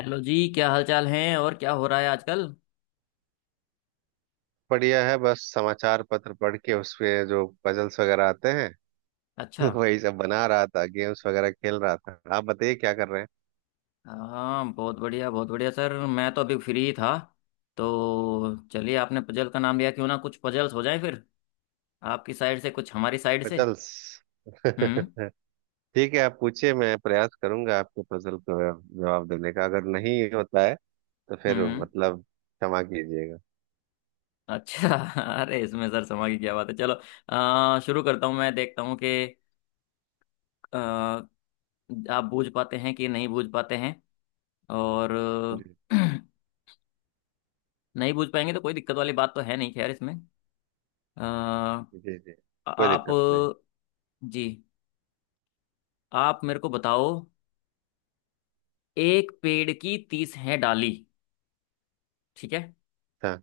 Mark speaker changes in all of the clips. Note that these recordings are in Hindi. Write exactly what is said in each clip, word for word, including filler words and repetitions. Speaker 1: हेलो जी। क्या हाल चाल हैं और क्या हो रहा है आजकल?
Speaker 2: बढ़िया है। बस समाचार पत्र पढ़ के उसपे जो पजल्स वगैरह आते हैं
Speaker 1: अच्छा।
Speaker 2: वही सब बना रहा था, गेम्स वगैरह खेल रहा था। आप बताइए क्या कर रहे हैं?
Speaker 1: हाँ, बहुत बढ़िया बहुत बढ़िया सर। मैं तो अभी फ्री था तो चलिए, आपने पजल का नाम लिया, क्यों ना कुछ पजल्स हो जाए फिर, आपकी साइड से कुछ हमारी साइड से।
Speaker 2: पजल्स?
Speaker 1: हम्म
Speaker 2: ठीक है, आप पूछिए। मैं प्रयास करूंगा आपके पजल को जवाब देने का। अगर नहीं होता है तो फिर
Speaker 1: हम्म।
Speaker 2: मतलब क्षमा कीजिएगा।
Speaker 1: अच्छा। अरे इसमें सर समा की क्या बात है, चलो आ, शुरू करता हूँ, मैं देखता हूँ कि आ, आप बूझ पाते हैं कि नहीं बूझ पाते हैं, और
Speaker 2: जी
Speaker 1: नहीं बूझ पाएंगे तो कोई दिक्कत वाली बात तो है नहीं, खैर इसमें आ,
Speaker 2: जी जी, कोई
Speaker 1: आप,
Speaker 2: दिक्कत नहीं।
Speaker 1: जी, आप मेरे को बताओ। एक पेड़ की तीस है डाली, ठीक है,
Speaker 2: हाँ,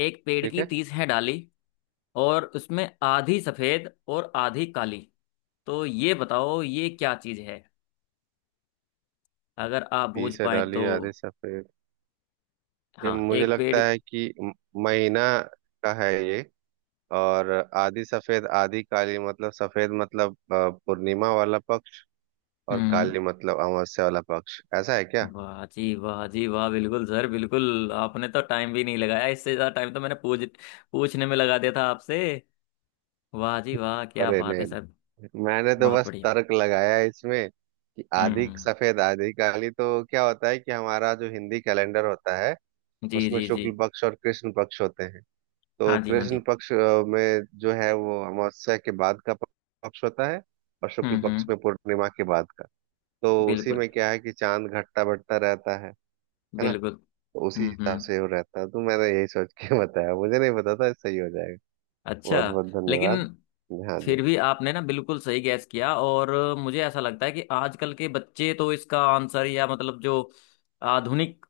Speaker 1: एक पेड़
Speaker 2: ठीक
Speaker 1: की
Speaker 2: है।
Speaker 1: तीस है डाली, और उसमें आधी सफेद और आधी काली, तो ये बताओ ये क्या चीज है, अगर आप
Speaker 2: पी
Speaker 1: बूझ
Speaker 2: से
Speaker 1: पाए तो।
Speaker 2: डालिए आधे सफेद। ये
Speaker 1: हाँ,
Speaker 2: मुझे
Speaker 1: एक पेड़।
Speaker 2: लगता है कि म- महीना का है ये। और आधी सफेद आधी काली मतलब सफेद मतलब अ, पूर्णिमा वाला पक्ष, और
Speaker 1: हम्म।
Speaker 2: काली मतलब अमावस्या वाला पक्ष। ऐसा है क्या?
Speaker 1: वाह जी, वाह जी, वाह, बिल्कुल सर, बिल्कुल, आपने तो टाइम भी नहीं लगाया, इससे ज्यादा टाइम तो मैंने पूछ पूछने में लगा दिया था आपसे। वाह जी वाह, क्या
Speaker 2: अरे
Speaker 1: बात है
Speaker 2: नहीं
Speaker 1: सर।
Speaker 2: नहीं। मैंने तो
Speaker 1: बहुत
Speaker 2: बस
Speaker 1: बढ़िया।
Speaker 2: तर्क लगाया है इसमें कि आधी
Speaker 1: हम्म।
Speaker 2: सफेद आधी काली तो क्या होता है कि हमारा जो हिंदी कैलेंडर होता है,
Speaker 1: जी
Speaker 2: उसमें
Speaker 1: जी जी।
Speaker 2: शुक्ल पक्ष और कृष्ण पक्ष होते हैं। तो
Speaker 1: हाँ जी, हाँ
Speaker 2: कृष्ण
Speaker 1: जी।
Speaker 2: पक्ष अ, में जो है वो अमावस्या के बाद का पक्ष होता है, और शुक्ल
Speaker 1: हम्म
Speaker 2: पक्ष
Speaker 1: हम्म।
Speaker 2: में पूर्णिमा के बाद का। तो उसी
Speaker 1: बिल्कुल
Speaker 2: में क्या है कि चांद घटता बढ़ता रहता है है ना।
Speaker 1: बिल्कुल।
Speaker 2: उसी
Speaker 1: हम्म
Speaker 2: हिसाब
Speaker 1: हम्म।
Speaker 2: से वो रहता है। तो मैंने यही सोच के बताया। मुझे नहीं पता था सही हो जाएगा।
Speaker 1: अच्छा।
Speaker 2: बहुत बहुत
Speaker 1: लेकिन
Speaker 2: धन्यवाद। हाँ जी।
Speaker 1: फिर भी आपने ना बिल्कुल सही गैस किया, और मुझे ऐसा लगता है कि आजकल के बच्चे तो इसका आंसर, या मतलब जो आधुनिक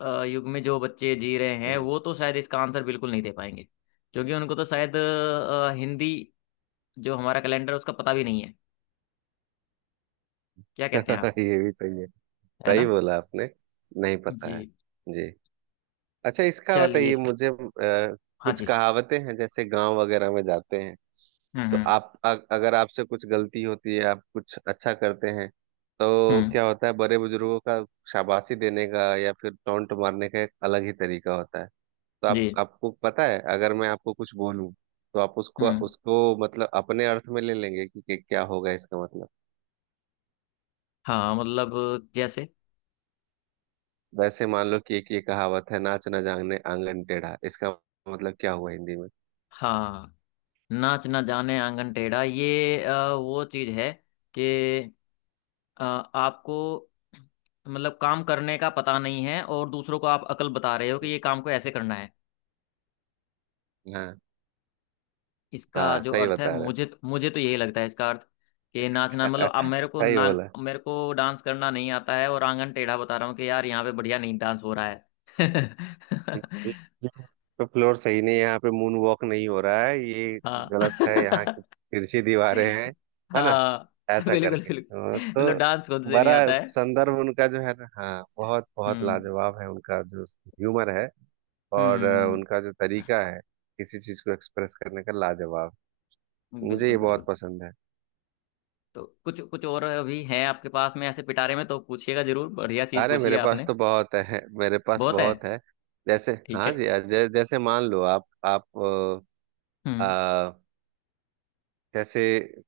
Speaker 1: अ, युग में जो बच्चे जी रहे हैं,
Speaker 2: हम्म।
Speaker 1: वो तो शायद इसका आंसर बिल्कुल नहीं दे पाएंगे, क्योंकि उनको तो शायद अ, हिंदी जो हमारा कैलेंडर है उसका पता भी नहीं है। क्या कहते हैं आप,
Speaker 2: ये भी सही है।
Speaker 1: है
Speaker 2: सही
Speaker 1: ना?
Speaker 2: बोला आपने। नहीं
Speaker 1: जी।
Speaker 2: पता है। जी। अच्छा, इसका
Speaker 1: चलिए।
Speaker 2: बताइए मुझे। अ,
Speaker 1: हाँ
Speaker 2: कुछ
Speaker 1: जी।
Speaker 2: कहावतें हैं जैसे गांव वगैरह में जाते हैं।
Speaker 1: हम्म
Speaker 2: तो
Speaker 1: हम्म।
Speaker 2: आप अ- अगर आपसे कुछ गलती होती है, आप कुछ अच्छा करते हैं, तो
Speaker 1: हम्म।
Speaker 2: क्या होता है बड़े बुजुर्गों का शाबाशी देने का या फिर टोंट मारने का एक अलग ही तरीका होता है। तो
Speaker 1: जी।
Speaker 2: आप, आपको पता है अगर मैं आपको कुछ बोलूं तो आप उसको
Speaker 1: हम्म।
Speaker 2: उसको मतलब अपने अर्थ में ले लेंगे कि, कि क्या होगा इसका मतलब।
Speaker 1: हाँ, मतलब, जैसे।
Speaker 2: वैसे मान लो कि एक ये कहावत है, नाच न जाने आंगन टेढ़ा। इसका मतलब क्या हुआ हिंदी में?
Speaker 1: हाँ, नाच ना जाने आंगन टेढ़ा, ये अ, वो चीज है कि अ, आपको, मतलब, काम करने का पता नहीं है और दूसरों को आप अकल बता रहे हो कि ये काम को ऐसे करना है।
Speaker 2: हाँ
Speaker 1: इसका
Speaker 2: हाँ,
Speaker 1: जो
Speaker 2: सही
Speaker 1: अर्थ है,
Speaker 2: बता रहे
Speaker 1: मुझे मुझे तो यही लगता है इसका अर्थ, कि
Speaker 2: हो।
Speaker 1: नाचना मतलब अब मेरे को
Speaker 2: सही
Speaker 1: ना,
Speaker 2: बोला।
Speaker 1: मेरे को डांस करना नहीं आता है और आंगन टेढ़ा बता रहा हूँ कि यार यहाँ पे बढ़िया नहीं डांस हो रहा है।
Speaker 2: तो फ्लोर सही नहीं है यहाँ पे, मून वॉक नहीं हो रहा है, ये
Speaker 1: हाँ।
Speaker 2: गलत है, यहाँ की तिरछी दीवारें हैं, है ना,
Speaker 1: हाँ,
Speaker 2: ऐसा
Speaker 1: बिल्कुल
Speaker 2: करके।
Speaker 1: बिल्कुल,
Speaker 2: हाँ,
Speaker 1: मतलब डांस खुद
Speaker 2: तो
Speaker 1: से नहीं
Speaker 2: बड़ा
Speaker 1: आता है।
Speaker 2: संदर्भ उनका जो है ना, हाँ, बहुत बहुत
Speaker 1: हम्म
Speaker 2: लाजवाब है उनका जो ह्यूमर है और अ,
Speaker 1: हम्म।
Speaker 2: उनका जो तरीका है किसी चीज को एक्सप्रेस करने का, लाजवाब। मुझे ये
Speaker 1: बिल्कुल
Speaker 2: बहुत
Speaker 1: बिल्कुल।
Speaker 2: पसंद है।
Speaker 1: तो कुछ कुछ और अभी है आपके पास में ऐसे पिटारे में तो पूछिएगा जरूर, बढ़िया चीज
Speaker 2: अरे
Speaker 1: पूछिए
Speaker 2: मेरे पास
Speaker 1: आपने।
Speaker 2: तो बहुत है, मेरे पास
Speaker 1: बहुत है।
Speaker 2: बहुत है। जैसे
Speaker 1: ठीक
Speaker 2: हाँ
Speaker 1: है।
Speaker 2: जी, जै, जैसे मान लो आप
Speaker 1: हम्म।
Speaker 2: आप जैसे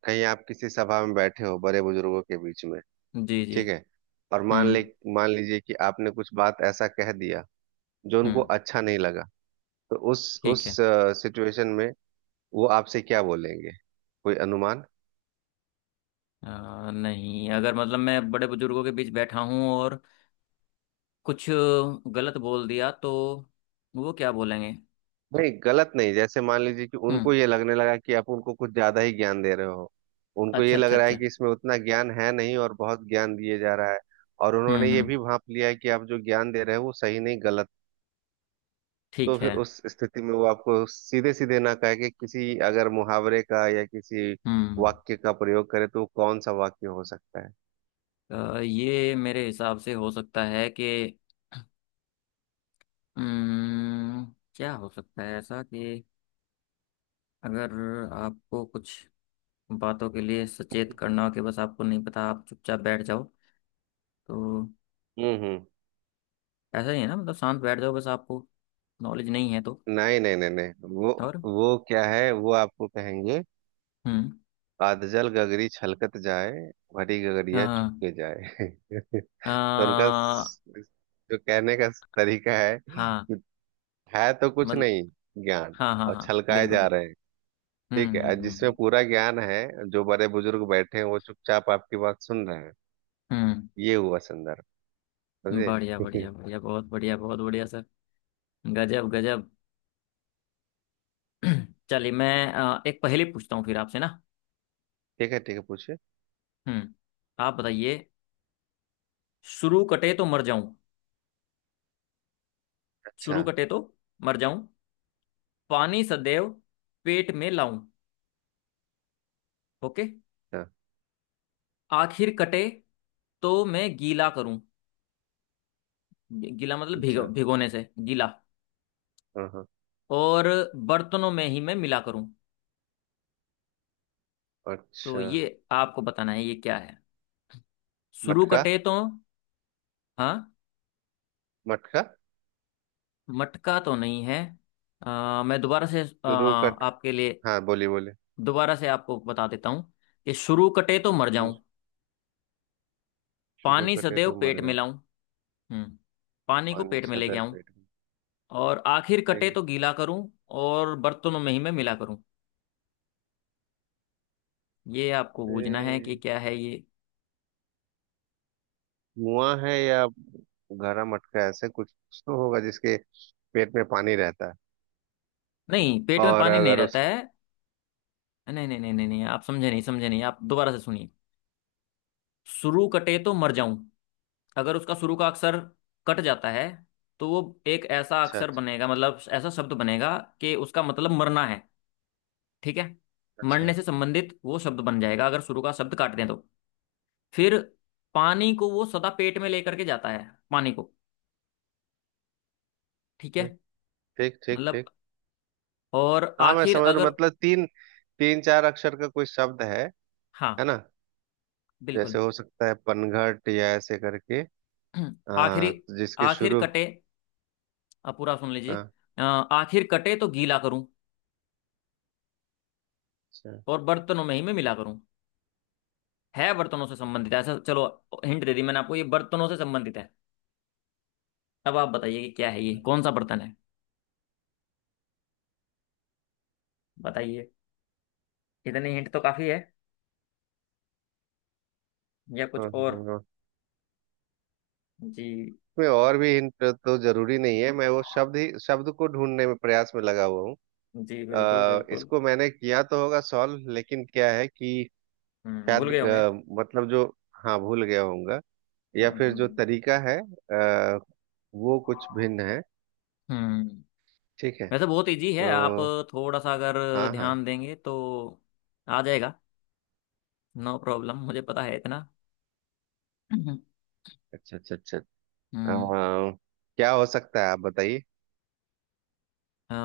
Speaker 2: कहीं आप किसी सभा में बैठे हो बड़े बुजुर्गों के बीच में,
Speaker 1: जी जी।
Speaker 2: ठीक है, और मान
Speaker 1: हम्म
Speaker 2: ले, मान लीजिए कि आपने कुछ बात ऐसा कह दिया जो उनको
Speaker 1: हम्म।
Speaker 2: अच्छा नहीं लगा, तो उस
Speaker 1: ठीक
Speaker 2: उस
Speaker 1: है।
Speaker 2: सिचुएशन में वो आपसे क्या बोलेंगे? कोई अनुमान?
Speaker 1: अ, नहीं, अगर, मतलब, मैं बड़े बुजुर्गों के बीच बैठा हूँ और कुछ गलत बोल दिया तो वो क्या बोलेंगे?
Speaker 2: नहीं गलत नहीं, जैसे मान लीजिए कि उनको
Speaker 1: हम्म।
Speaker 2: ये लगने लगा कि आप उनको कुछ ज्यादा ही ज्ञान दे रहे हो। उनको
Speaker 1: अच्छा
Speaker 2: ये लग
Speaker 1: अच्छा
Speaker 2: रहा है
Speaker 1: अच्छा।
Speaker 2: कि इसमें उतना ज्ञान है नहीं और बहुत ज्ञान दिए जा रहा है। और उन्होंने
Speaker 1: हम्म
Speaker 2: ये भी
Speaker 1: हम्म।
Speaker 2: भांप लिया है कि आप जो ज्ञान दे रहे हो वो सही नहीं, गलत। तो
Speaker 1: ठीक
Speaker 2: फिर
Speaker 1: है।
Speaker 2: उस स्थिति में वो आपको सीधे सीधे ना कहे कि किसी अगर मुहावरे का या किसी
Speaker 1: हम्म।
Speaker 2: वाक्य का प्रयोग करे तो वो कौन सा वाक्य हो सकता है?
Speaker 1: अ, ये मेरे हिसाब से हो सकता है कि, हम्म, क्या हो सकता है ऐसा कि अगर आपको कुछ बातों के लिए सचेत
Speaker 2: हम्म।
Speaker 1: करना हो, कि बस आपको नहीं पता, आप चुपचाप बैठ जाओ तो।
Speaker 2: हम्म हम्म।
Speaker 1: ऐसा ही है ना? मतलब शांत बैठ जाओ, बस आपको नॉलेज नहीं है तो,
Speaker 2: नहीं नहीं नहीं नहीं, वो
Speaker 1: और,
Speaker 2: वो क्या है, वो आपको कहेंगे,
Speaker 1: हम्म।
Speaker 2: आदजल गगरी छलकत जाए, भरी गगरिया
Speaker 1: हाँ
Speaker 2: चुपके जाए। तो उनका
Speaker 1: हाँ
Speaker 2: स- जो कहने का तरीका है
Speaker 1: हाँ,
Speaker 2: कि है तो कुछ
Speaker 1: मतलब।
Speaker 2: नहीं ज्ञान,
Speaker 1: हाँ हाँ
Speaker 2: और
Speaker 1: हाँ,
Speaker 2: छलकाए
Speaker 1: बिल्कुल
Speaker 2: जा
Speaker 1: बिल्कुल।
Speaker 2: रहे हैं। ठीक
Speaker 1: हम्म
Speaker 2: है, और
Speaker 1: हम्म
Speaker 2: जिसमें
Speaker 1: हम्म
Speaker 2: पूरा ज्ञान है, जो बड़े बुजुर्ग बैठे हैं, वो चुपचाप आपकी बात सुन रहे हैं।
Speaker 1: हम्म।
Speaker 2: ये हुआ संदर्भ।
Speaker 1: हम्म,
Speaker 2: समझे?
Speaker 1: बढ़िया बढ़िया
Speaker 2: ठीक
Speaker 1: बढ़िया, बहुत बढ़िया, बहुत बढ़िया सर, गजब गजब। चलिए, मैं अ, एक पहेली पूछता हूँ फिर आपसे ना।
Speaker 2: है। ठीक है, पूछिए।
Speaker 1: हम्म। आप बताइए। शुरू कटे तो मर जाऊं,
Speaker 2: अच्छा
Speaker 1: शुरू कटे तो मर जाऊं, पानी सदैव पेट में लाऊं। ओके।
Speaker 2: अच्छा
Speaker 1: आखिर कटे तो मैं गीला करूं, गीला मतलब भिगो,
Speaker 2: अच्छा।
Speaker 1: भिगोने से गीला,
Speaker 2: हाँ हाँ।
Speaker 1: और बर्तनों में ही मैं मिला करूं, तो
Speaker 2: अच्छा।
Speaker 1: ये आपको बताना है ये क्या है। शुरू
Speaker 2: मटका।
Speaker 1: कटे तो। हाँ।
Speaker 2: मटका।
Speaker 1: मटका तो नहीं है, आ, मैं दोबारा से, आ,
Speaker 2: शुरू कट,
Speaker 1: आपके लिए
Speaker 2: हाँ बोलिए बोलिए।
Speaker 1: दोबारा से आपको बता देता हूँ, कि शुरू कटे तो मर
Speaker 2: हम्म।
Speaker 1: जाऊं,
Speaker 2: शुरू
Speaker 1: पानी
Speaker 2: कटे
Speaker 1: सदैव
Speaker 2: तो
Speaker 1: पेट
Speaker 2: मर
Speaker 1: में
Speaker 2: जाओ,
Speaker 1: लाऊं। हम्म। पानी को
Speaker 2: पानी
Speaker 1: पेट में लेके
Speaker 2: सदा
Speaker 1: आऊं,
Speaker 2: पेट में,
Speaker 1: और आखिर
Speaker 2: ठीक
Speaker 1: कटे
Speaker 2: है।
Speaker 1: तो गीला करूं, और बर्तनों में ही मैं मिला करूं। ये आपको बूझना है कि
Speaker 2: अरे,
Speaker 1: क्या है ये।
Speaker 2: मुआ है, या गहरा मटका, ऐसे कुछ तो होगा जिसके पेट में पानी रहता है।
Speaker 1: नहीं, पेट में
Speaker 2: और
Speaker 1: पानी नहीं
Speaker 2: अगर
Speaker 1: रहता
Speaker 2: उस,
Speaker 1: है। नहीं नहीं नहीं नहीं नहीं, आप समझे नहीं, समझे नहीं आप, दोबारा से सुनिए। शुरू कटे तो मर जाऊं, अगर उसका शुरू का अक्षर कट जाता है तो वो एक ऐसा
Speaker 2: अच्छा
Speaker 1: अक्षर
Speaker 2: अच्छा
Speaker 1: बनेगा, मतलब ऐसा शब्द बनेगा कि उसका मतलब मरना है, ठीक है। मरने
Speaker 2: अच्छा,
Speaker 1: से संबंधित वो शब्द बन जाएगा अगर शुरू का शब्द काट दें तो। फिर पानी को वो सदा पेट में लेकर के जाता है, पानी को, ठीक है।
Speaker 2: ठीक ठीक ठीक।
Speaker 1: मतलब,
Speaker 2: ठीक,
Speaker 1: और
Speaker 2: हाँ, मैं
Speaker 1: आखिर
Speaker 2: समझ रहा हूँ।
Speaker 1: अगर,
Speaker 2: मतलब तीन, तीन चार अक्षर का कोई शब्द है है
Speaker 1: हाँ,
Speaker 2: ना। जैसे
Speaker 1: बिल्कुल।
Speaker 2: हो सकता है पनघट या ऐसे करके।
Speaker 1: आखिरी,
Speaker 2: आ, जिसके
Speaker 1: आखिर
Speaker 2: शुरू,
Speaker 1: कटे, अब पूरा सुन लीजिए।
Speaker 2: हाँ,
Speaker 1: अ, आखिर कटे तो गीला करूं,
Speaker 2: अच्छा,
Speaker 1: और बर्तनों में ही मैं मिला करूं, है बर्तनों से संबंधित है। ऐसा चलो, हिंट दे दी मैंने आपको, ये बर्तनों से संबंधित है। अब आप बताइए कि क्या है ये, कौन सा बर्तन है, बताइए। इतने हिंट तो काफी है, या कुछ
Speaker 2: हाँ,
Speaker 1: और?
Speaker 2: हाँ, हाँ।
Speaker 1: जी
Speaker 2: में और भी हिंट तो जरूरी नहीं है, मैं वो शब्द ही, शब्द को ढूंढने में प्रयास में लगा हुआ हूँ।
Speaker 1: जी, बिल्कुल
Speaker 2: अ,
Speaker 1: बिल्कुल।
Speaker 2: इसको मैंने किया तो होगा सॉल्व, लेकिन क्या है कि
Speaker 1: हम्म, भूल
Speaker 2: शायद
Speaker 1: गए होंगे।
Speaker 2: अ, मतलब जो, हाँ भूल गया होऊंगा, या
Speaker 1: हम्म
Speaker 2: फिर जो
Speaker 1: हम्म
Speaker 2: तरीका है अ, वो कुछ भिन्न है।
Speaker 1: हम्म हम्म।
Speaker 2: ठीक है।
Speaker 1: वैसे बहुत इजी
Speaker 2: तो
Speaker 1: है, आप थोड़ा सा अगर
Speaker 2: हाँ हाँ,
Speaker 1: ध्यान देंगे तो आ जाएगा, नो प्रॉब्लम, मुझे पता है इतना। हम्म।
Speaker 2: अच्छा अच्छा अच्छा।
Speaker 1: हम्म,
Speaker 2: अम, क्या हो सकता है आप बताइए?
Speaker 1: आ,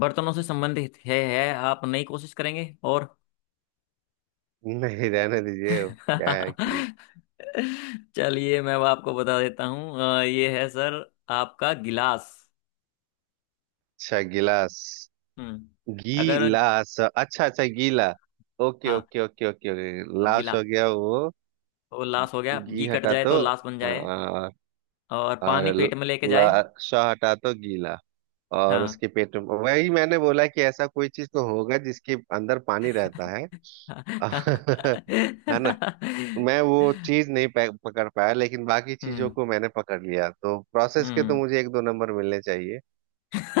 Speaker 1: बर्तनों से संबंधित है है आप नई कोशिश करेंगे? और
Speaker 2: नहीं रहने दीजिए, क्या है कि,
Speaker 1: चलिए मैं अब आपको बता देता हूँ, आ, ये है सर, आपका गिलास।
Speaker 2: अच्छा गिलास,
Speaker 1: हम्म। अगर,
Speaker 2: गिलास, अच्छा अच्छा, गीला। ओके
Speaker 1: हाँ,
Speaker 2: ओके ओके ओके ओके, लाश
Speaker 1: गिला
Speaker 2: हो गया वो।
Speaker 1: तो लाश हो गया,
Speaker 2: घी
Speaker 1: घी कट
Speaker 2: हटा
Speaker 1: जाए
Speaker 2: तो,
Speaker 1: तो लाश बन जाए,
Speaker 2: हाँ,
Speaker 1: और
Speaker 2: और
Speaker 1: पानी
Speaker 2: ल-
Speaker 1: पेट में लेके जाए।
Speaker 2: लाश हटा तो गीला, और
Speaker 1: हाँ।
Speaker 2: उसके पेट में, वही मैंने बोला कि ऐसा कोई चीज तो होगा जिसके अंदर पानी रहता है। है ना। मैं वो चीज नहीं पै- पकड़ पाया, लेकिन बाकी चीजों
Speaker 1: हम्म
Speaker 2: को मैंने पकड़ लिया, तो प्रोसेस के तो
Speaker 1: हम्म।
Speaker 2: मुझे एक दो नंबर मिलने चाहिए।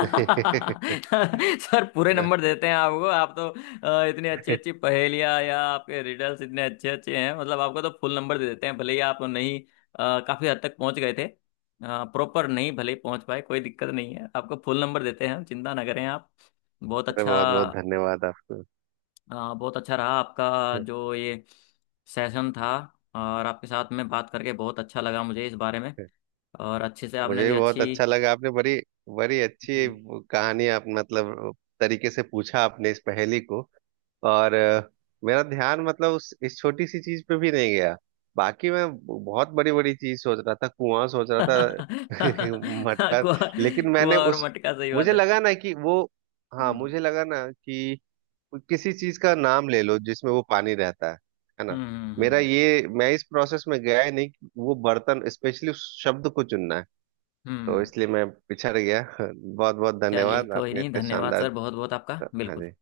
Speaker 1: सर पूरे
Speaker 2: है ना।
Speaker 1: नंबर देते हैं आपको आप तो, अ, इतनी अच्छी
Speaker 2: अरे,
Speaker 1: अच्छी पहेलियाँ, या आपके रिडल्स इतने अच्छे अच्छे हैं, मतलब आपको तो फुल नंबर दे देते हैं, भले ही आप नहीं, अ, काफी हद तक पहुंच गए थे, प्रॉपर नहीं भले ही पहुंच पाए, कोई दिक्कत नहीं है, आपको फुल नंबर देते हैं हम, चिंता ना करें आप। बहुत
Speaker 2: बहुत बहुत
Speaker 1: अच्छा।
Speaker 2: धन्यवाद आपको।
Speaker 1: अ, बहुत अच्छा रहा आपका जो ये सेशन था, और आपके साथ में बात करके बहुत अच्छा लगा मुझे इस बारे में, और अच्छे से आपने
Speaker 2: मुझे
Speaker 1: भी
Speaker 2: भी बहुत
Speaker 1: अच्छी।
Speaker 2: अच्छा लगा, आपने बड़ी, बड़ी अच्छी
Speaker 1: जी।
Speaker 2: कहानी, आप मतलब, तरीके से पूछा आपने इस पहेली को। और अ, मेरा ध्यान मतलब उस, इस छोटी सी चीज पे भी नहीं गया। बाकी मैं बहुत बड़ी बड़ी चीज सोच रहा था, कुआं सोच रहा था, मटका।
Speaker 1: कुआ,
Speaker 2: लेकिन मैंने
Speaker 1: कुआ और
Speaker 2: उस,
Speaker 1: मटका, सही बात
Speaker 2: मुझे
Speaker 1: है।
Speaker 2: लगा ना कि वो, हाँ
Speaker 1: हम्म
Speaker 2: मुझे लगा ना कि किसी चीज का नाम ले लो जिसमें वो पानी रहता है है ना।
Speaker 1: हम्म हम्म
Speaker 2: मेरा
Speaker 1: हम्म,
Speaker 2: ये, मैं इस प्रोसेस में गया ही नहीं कि वो बर्तन स्पेशली उस शब्द को चुनना है, तो
Speaker 1: हम्म।
Speaker 2: इसलिए मैं पिछड़ गया। बहुत बहुत
Speaker 1: चलिए
Speaker 2: धन्यवाद,
Speaker 1: कोई
Speaker 2: आपने
Speaker 1: नहीं,
Speaker 2: इतने
Speaker 1: धन्यवाद
Speaker 2: शानदार।
Speaker 1: सर बहुत बहुत, आपका
Speaker 2: हाँ
Speaker 1: बिल्कुल
Speaker 2: जी।